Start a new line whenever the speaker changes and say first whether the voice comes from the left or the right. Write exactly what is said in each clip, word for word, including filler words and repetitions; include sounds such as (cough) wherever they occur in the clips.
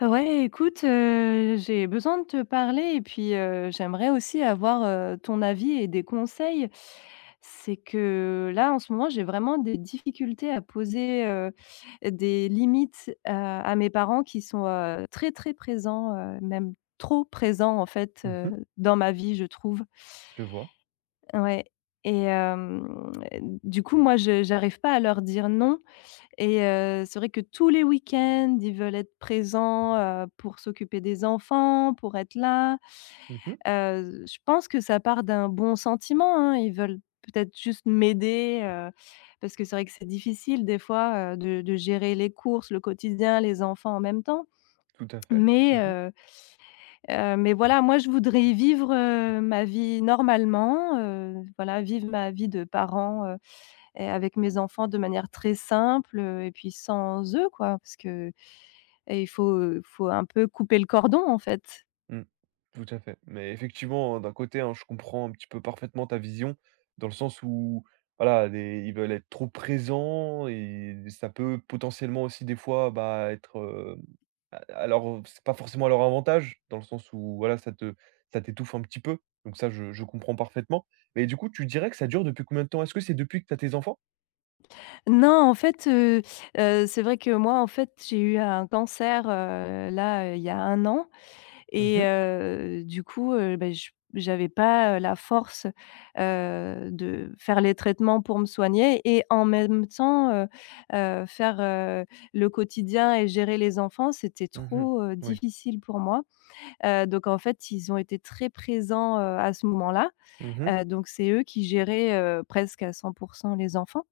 left: Ouais, écoute, heu, j'ai besoin de te parler et puis, heu, j'aimerais aussi avoir, heu, ton avis et des conseils. C'est que là, en ce moment, j'ai vraiment des difficultés à poser, heu, des limites à à mes parents qui sont, heu, très, très présents, heu, même trop présents, en fait, heu,
right: Mmh.
left: dans ma vie, je trouve.
right: Je vois.
left: Ouais et hem, du coup, moi, je j'arrive pas à leur dire non et heu, c'est vrai que tous les week-ends, ils veulent être présents, heu, pour s'occuper des enfants, pour être là.
right: Mmh.
left: Heu, je pense que ça part d'un bon sentiment, hein. Ils veulent peut-être juste m'aider, heu, parce que c'est vrai que c'est difficile des fois, heu, de de gérer les courses, le quotidien, les enfants en même temps.
right: Tout à fait. Mmh
left: Mais
right: mh.
left: heu heu, mais voilà, moi, je voudrais vivre, heu, ma vie normalement, heu, voilà, vivre ma vie de parent, heu et avec mes enfants de manière très simple, heu et puis sans eux, quoi, parce que et il faut, heu, faut un peu couper le cordon, en fait.
right: Mmh. Tout à fait. Mais effectivement, d'un côté, hein, je comprends un petit peu parfaitement ta vision, dans le sens où, voilà, les ils veulent être trop présents et ça peut potentiellement aussi des fois, bah, être, heu, a alors, c'est pas forcément à leur avantage, dans le sens où, voilà, ça te ça t'étouffe un petit peu. Donc ça, je je comprends parfaitement. Mais du coup, tu dirais que ça dure depuis combien de temps? Est-ce que c'est depuis que tu as tes enfants?
left: Non, en fait, heu heu, c'est vrai que moi, en fait, j'ai eu un cancer, heu, là, heu, il y a un an et
right: Mhm,
left: heu, du coup, heu, beh, j j'avais pas, heu, la force, heu, de faire les traitements pour me soigner et en même temps, heu heu, faire, heu, le quotidien et gérer les enfants, c'était
right: mhm.
left: trop, heu,
right: Oui.
left: difficile pour moi. Heu, donc en fait, ils ont été très présents, heu, à ce moment-là.
right: Mmh.
left: Heu, donc c'est eux qui géraient, heu, presque à cent les enfants,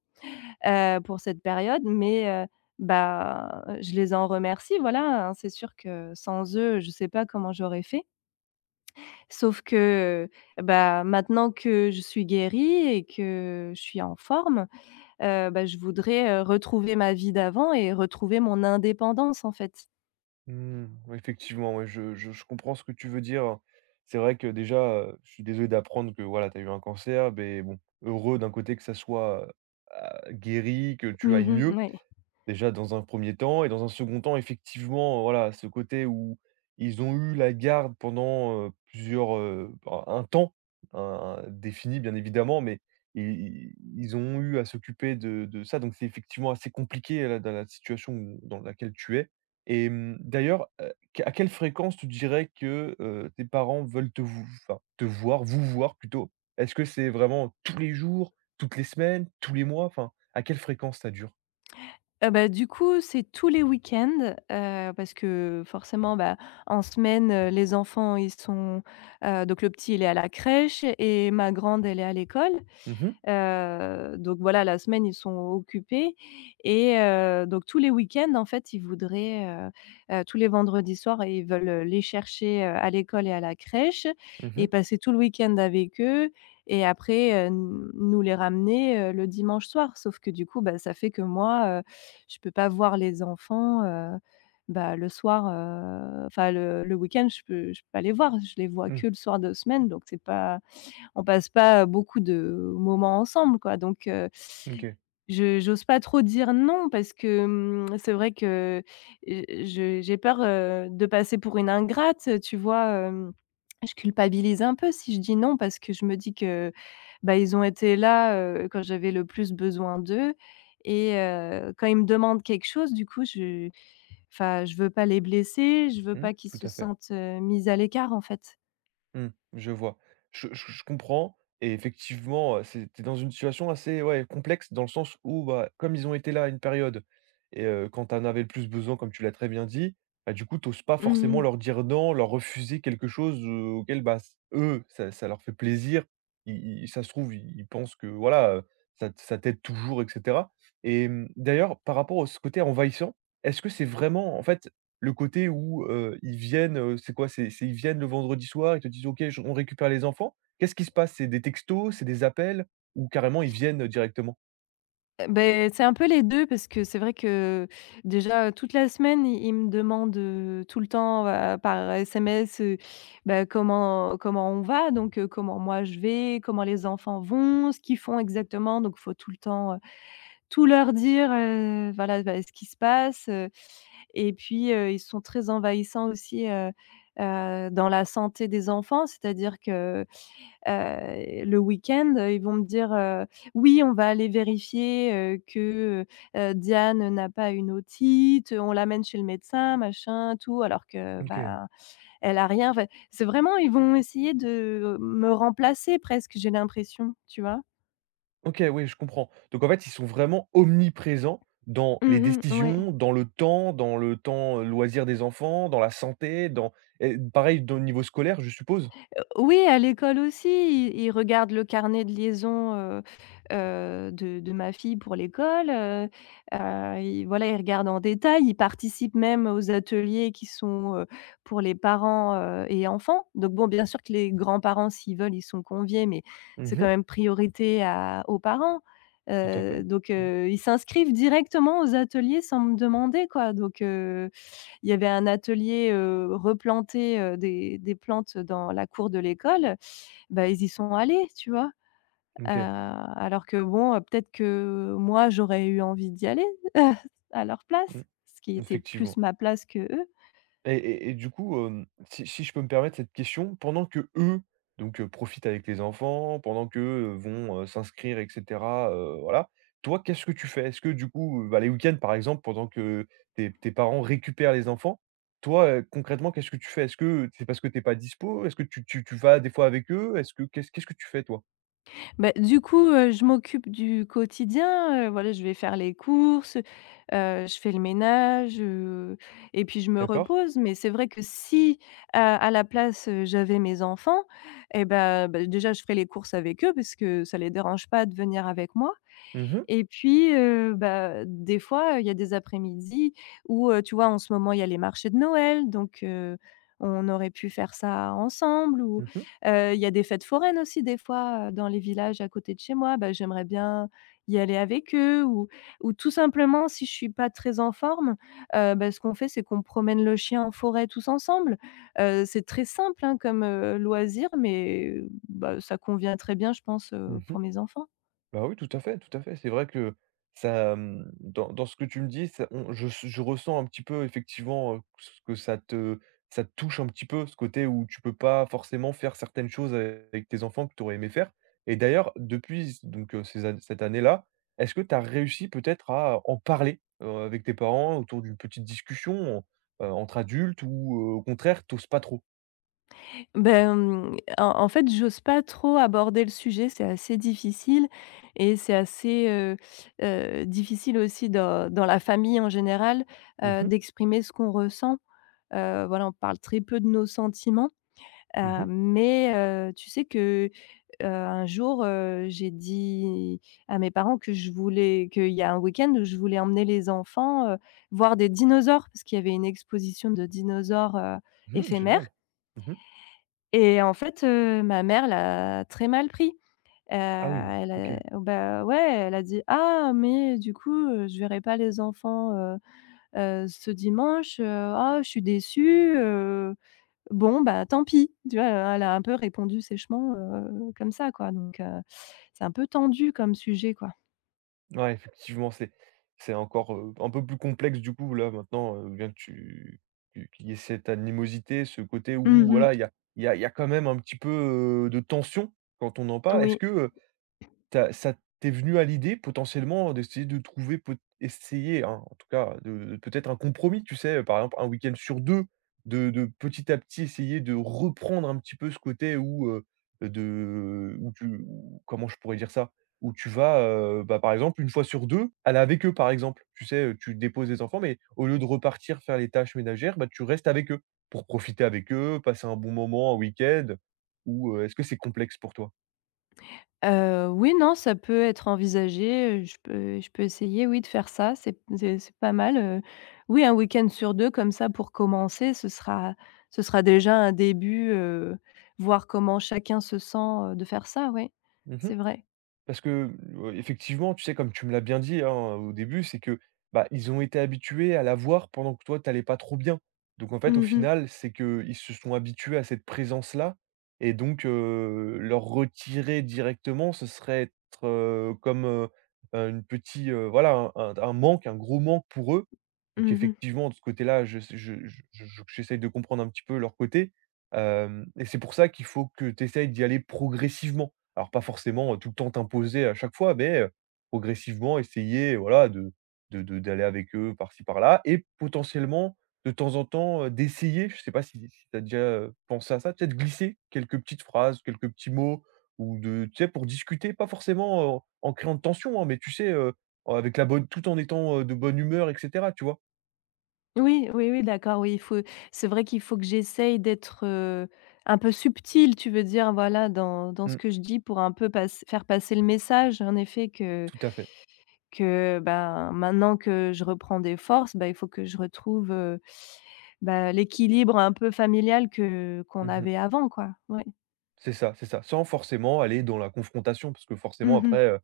left: heu, pour cette période. Mais, heu, bah, je les en remercie, voilà, hein. C'est sûr que sans eux, je sais pas comment j'aurais fait. Sauf que, bah, maintenant que je suis guérie et que je suis en forme, heu, bah, je voudrais, heu, retrouver ma vie d'avant et retrouver mon indépendance, en fait.
right: Mmh. Ouais, effectivement, ouais, je je je comprends ce que tu veux dire. C'est vrai que déjà, heu, je suis désolé d'apprendre que voilà, tu as eu un cancer, mais bon, heureux d'un côté que ça soit, heu, guéri, que tu ailles
left: Mmh,
right: mieux.
left: ouais.
right: Déjà dans un premier temps et dans un second temps effectivement, voilà, ce côté où ils ont eu la garde pendant, heu, plusieurs, heu, bah, un temps, un un défini bien évidemment, mais i i ils ont eu à s'occuper de de ça, donc c'est effectivement assez compliqué là, dans la situation où dans laquelle tu es et mmh, d'ailleurs, heu, qu à quelle fréquence tu dirais que, heu, tes parents veulent te v enfin, te voir, vous voir plutôt? Est-ce que c'est vraiment tous les jours, toutes les semaines, tous les mois? Enfin, à quelle fréquence ça dure?
left: Heu, bah, du coup, c'est tous les week-ends, heu, parce que forcément, bah, en semaine, heu, les enfants, ils sont, heu donc le petit, il est à la crèche et ma grande, elle est à l'école.
right: Mmh.
left: Heu, donc voilà, la semaine, ils sont occupés et heu, donc tous les week-ends, en fait, ils voudraient, heu heu, tous les vendredis soirs, ils veulent, les chercher, heu, à l'école et à la crèche et
right: Mhm.
left: passer tout le week-end avec eux et après, heu, n nous les ramener, heu, le dimanche soir. Sauf que du coup, bah, ça fait que moi, heu, je peux pas voir les enfants, heu, bah, le soir, heu, enfin le le week-end, je peux je peux pas les voir. Je les vois que
right: Mh.
left: le soir de semaine, donc c'est pas on passe pas beaucoup de moments ensemble, quoi. Donc, heu,
right: Mmh. OK.
left: je j'ose pas trop dire non parce que, mmh, c'est vrai que, heu, je j'ai peur, heu, de passer pour une ingrate, heu, tu vois? Hem, je culpabilise un peu si je dis non parce que je me dis que, bah, ils ont été là, heu, quand j'avais le plus besoin d'eux et heu, quand ils me demandent quelque chose, du coup, je enfin, je veux pas les blesser, je veux
right: Mmh.
left: pas qu'ils
right: Tout
left: se
right: à fait.
left: sentent, heu, mis à l'écart, en fait.
right: Mmh. Je vois. Je je je comprends et effectivement, heu, c'est tu dans une situation assez, ouais, complexe dans le sens où, bah, comme ils ont été là à une période et heu, quand tu en avais le plus besoin, comme tu l'as très bien dit, bah, du coup, t'oses pas
left: Mmh
right: forcément leur
left: mh.
right: dire non, leur refuser quelque chose, heu, auquel, bah, s eux, ça ça leur fait plaisir. Ils ils ça se trouve, ils ils pensent que, voilà, heu, ça ça t'aide toujours et cetera et hem, d'ailleurs, par rapport à ce côté envahissant, est-ce que c'est vraiment en fait, le côté où, heu, ils viennent, heu, c'est quoi? C'est c'est ils viennent le vendredi soir, ils te disent: «OK, je on récupère les enfants». Qu'est-ce qui se passe? C'est des textos, c'est des appels ou carrément ils viennent directement?
left: Heu, c'est un peu les deux parce que c'est vrai que déjà, toute la semaine, il il me demande, heu, tout le temps, heu, par S M S, heu, bah, comment comment on va, donc heu, comment moi je vais, comment les enfants vont, ce qu'ils font exactement, donc il faut tout le temps, heu, tout leur dire, heu, voilà, bah, ce qui se passe, heu et puis, heu, ils sont très envahissants aussi, heu heu, dans la santé des enfants. C'est-à-dire que heu, le week-end, ils vont me dire, heu: «Oui, on va aller vérifier, heu, que, heu, Diane n'a pas une otite, on l'amène chez le médecin, machin, tout», alors que,
right: OK.
left: bah, elle a rien. Enfin, c'est vraiment ils vont essayer de me remplacer presque, j'ai l'impression, tu vois?
right: OK, oui, je comprends. Donc en fait, ils sont vraiment omniprésents dans les
left: Mmh mh, ouais.
right: décisions, dans le temps, dans le temps, heu, loisir des enfants, dans la santé, dans et pareil dans le niveau scolaire, je suppose?
left: Oui, à l'école aussi, ils ils regardent le carnet de liaison, heu heu, de de ma fille pour l'école, heu heu, ils voilà, ils regardent en détail, ils participent même aux ateliers qui sont, heu, pour les parents, heu et enfants. Donc bon, bien sûr que les grands-parents, s'ils veulent, ils sont conviés, mais c'est quand
right: Mmh.
left: même priorité à aux parents.
right: Tout à fait.
left: Heu, donc
right: Mmh.
left: heu, ils s'inscrivent directement aux ateliers sans me demander, quoi, donc heu il y avait un atelier, heu, replanter, heu, des des plantes dans la cour de l'école, bah, ils y sont allés, tu vois? Heu,
right: OK.
left: alors que bon, heu, peut-être que moi, j'aurais eu envie d'y aller (laughs) à leur
right: Mmh.
left: place, ce qui était plus
right: Effectivement.
left: ma place que eux.
right: Et et et du coup, hem, si si je peux me permettre cette question, pendant que eux donc heu, profitent avec les enfants, pendant que heu, vont, heu, s'inscrire et cetera, heu, voilà, toi, qu'est-ce que tu fais? Est-ce que du coup, bah, les week-ends, par exemple, pendant que tes tes parents récupèrent les enfants, toi, heu, concrètement, qu'est-ce que tu fais? Est-ce que c'est parce que t'es pas dispo? Est-ce que tu tu tu vas des fois avec eux? Est-ce que qu'est-ce qu'est-ce que tu fais toi?
left: Bah, du coup, heu, je m'occupe du quotidien, heu, voilà, je vais faire les courses, heu, je fais le ménage, heu et puis je me
right: D'accord.
left: repose. Mais c'est vrai que si, heu, à la place, heu, j'avais mes enfants et ben bah, déjà je ferais les courses avec eux parce que ça les dérange pas de venir avec moi
right: Mmh mh.
left: et puis, heu, bah, des fois, il y a des après-midi où, heu, tu vois, en ce moment, il y a les marchés de Noël, donc heu, on aurait pu faire ça ensemble ou,
right: Mmh.
left: heu, il y a des fêtes foraines aussi des fois, heu, dans les villages à côté de chez moi, bah, j'aimerais bien y aller avec eux ou ou tout simplement si je suis pas très en forme, heu, bah, ce qu'on fait, c'est qu'on promène le chien en forêt tous ensemble. Heu, c'est très simple, hein, comme, heu, loisir mais, bah, ça convient très bien, je pense, heu,
right: Mmh.
left: pour mes enfants.
right: Bah oui, tout à fait, tout à fait. C'est vrai que ça, hem, dans dans ce que tu me dis, ça on je s je ressens un petit peu effectivement, heu, ce que ça te ça te touche un petit peu, ce côté où tu peux pas forcément faire certaines choses avec avec tes enfants que tu aurais aimé faire. Et d'ailleurs, depuis donc heu, ces an cette année-là, est-ce que tu as réussi peut-être à en parler, heu, avec tes parents autour d'une petite discussion, heu, entre adultes ou heu, au contraire, t'oses pas trop?
left: Ben, en en fait, j'ose pas trop aborder le sujet, c'est assez difficile et c'est assez, heu heu, difficile aussi dans dans la famille en général,
right: Mmh
left: heu,
right: mh.
left: d'exprimer ce qu'on ressent. Heu, voilà, on parle très peu de nos sentiments, heu,
right: Mmh.
left: mais heu, tu sais que, heu, un jour, heu, j'ai dit à mes parents que je voulais qu'il y a un week-end où je voulais emmener les enfants, heu, voir des dinosaures parce qu'il y avait une exposition de dinosaures, heu,
right: Mmh,
left: éphémères
right: génial. Mmh.
left: et en fait, heu, ma mère l'a très mal pris. Heu,
right: Ah oui,
left: elle
right: OK.
left: a oh, bah, ouais, elle a dit: «Ah mais du coup, heu, je verrai pas les enfants, heu heu, ce dimanche, heu, ah je suis déçue, heu, bon bah tant pis». Tu vois? Heu, elle a un peu répondu sèchement, heu, comme ça quoi, donc heu, c'est un peu tendu comme sujet quoi.
right: Ouais, effectivement, c'est c'est encore, heu, un peu plus complexe du coup là maintenant, heu, bien que tu tu qu'il y ait cette animosité, ce côté où
left: Mmh mh.
right: voilà, il y a il y a il y a quand même un petit peu, heu, de tension quand on en parle. Est-ce
left: Oui.
right: que, t'as, ça t'es venu à l'idée potentiellement d'essayer de trouver peut essayer, hein, en tout cas, de de peut-être un compromis, tu sais? Par exemple, un week-end sur deux, de de petit à petit essayer de reprendre un petit peu ce côté où, heu, de où tu où comment je pourrais dire ça? Où tu vas, heu, bah, par exemple, une fois sur deux, aller avec eux, par exemple. Tu sais, tu déposes les enfants, mais au lieu de repartir faire les tâches ménagères, bah, tu restes avec eux, pour profiter avec eux, passer un bon moment, un week-end ou, heu, est-ce que c'est complexe pour toi?
left: Heu, oui, non, ça peut être envisagé, heu, je peux je peux essayer, oui, de faire ça, c'est c'est c'est pas mal, heu. Oui, un week-end sur deux comme ça pour commencer, ce sera ce sera déjà un début, heu, voir comment chacun se sent, heu, de faire ça, oui, c'est vrai.
right: Parce que, heu, effectivement, tu sais, comme tu me l'as bien dit, hein, au début, c'est que, bah, ils ont été habitués à la voir pendant que toi, tu allais pas trop bien. Donc en fait, au
left: Mmh mh.
right: final, c'est qu'ils se sont habitués à cette présence-là et donc, heu, leur retirer directement, ce serait être, heu, comme, heu, heu, une petite heu, voilà, un un un manque, un gros manque pour eux. Donc
left: Mmh.
right: effectivement, de ce côté-là, je sais je je je j'essaye de comprendre un petit peu leur côté, hem et c'est pour ça qu'il faut que tu essayes d'y aller progressivement. Alors pas forcément, heu, tout le temps t'imposer à chaque fois, mais heu, progressivement essayer, voilà, de de de d'aller avec eux par-ci par-là et potentiellement, de temps en temps, heu, d'essayer, je sais pas si si tu as déjà, heu, pensé à ça, peut-être glisser quelques petites phrases, quelques petits mots ou de tu sais, pour discuter, pas forcément en en créant de tension, hein, mais tu sais, heu, avec la bonne tout en étant, heu, de bonne humeur et cetera, tu vois?
left: Oui. Oui, oui, d'accord, oui, il faut c'est vrai qu'il faut que j'essaye d'être, heu, un peu subtil. Tu veux dire, voilà, dans dans ce
right: Mmh,
left: que je dis pour un peu pass faire passer le message, en effet, que
right: tout à fait.
left: Que, Ben, maintenant que je reprends des forces, bah, il faut que je retrouve, heu, bah, l'équilibre un peu familial que qu'on
right: Mmh.
left: avait avant, quoi. Ouais.
right: C'est ça, c'est ça. Sans forcément aller dans la confrontation parce que forcément
left: Mmh mh.
right: après,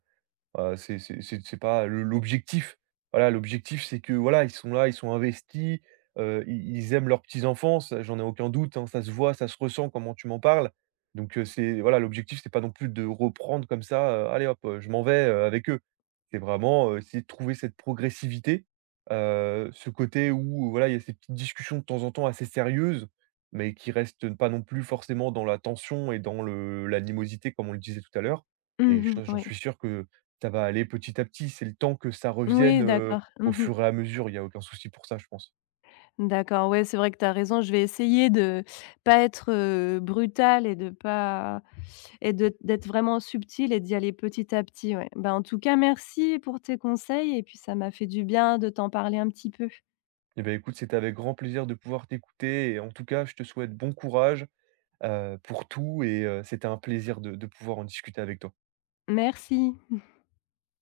right: Heu, c'est c'est c'est c'est pas le l'objectif. Voilà, l'objectif, c'est que, voilà, ils sont là, ils sont investis, heu, ils ils aiment leurs petits-enfants, j'en ai aucun doute, hein, ça se voit, ça se ressent, comment tu m'en parles. Donc heu, c'est voilà, l'objectif, c'est pas non plus de reprendre comme ça, heu: «Allez hop, heu, je m'en vais, heu, avec eux». C'est vraiment, heu, essayer de trouver cette progressivité, heu, ce côté où, voilà, il y a ces petites discussions de temps en temps assez sérieuses, mais qui restent pas non plus forcément dans la tension et dans le l'animosité, comme on le disait tout à l'heure et
left: Mmh.
right: je j'en
left: Oui.
right: suis sûr que ça va aller petit à petit, c'est le temps que ça revienne,
left: Oui,
right: heu,
left: d'accord.
right: au
left: Mmh.
right: fur et à mesure, il y a aucun souci pour ça, je pense.
left: D'accord, ouais, c'est vrai que tu as raison. Je vais essayer de pas être, heu, brutale et de pas et de d'être vraiment subtile et d'y aller petit à petit, ouais. Ben en tout cas, merci pour tes conseils et puis ça m'a fait du bien de t'en parler un petit peu.
right: Eh beh, écoute, c'était avec grand plaisir de pouvoir t'écouter et en tout cas, je te souhaite bon courage, heu, pour tout et heu, c'était un plaisir de de pouvoir en discuter avec toi.
left: Merci.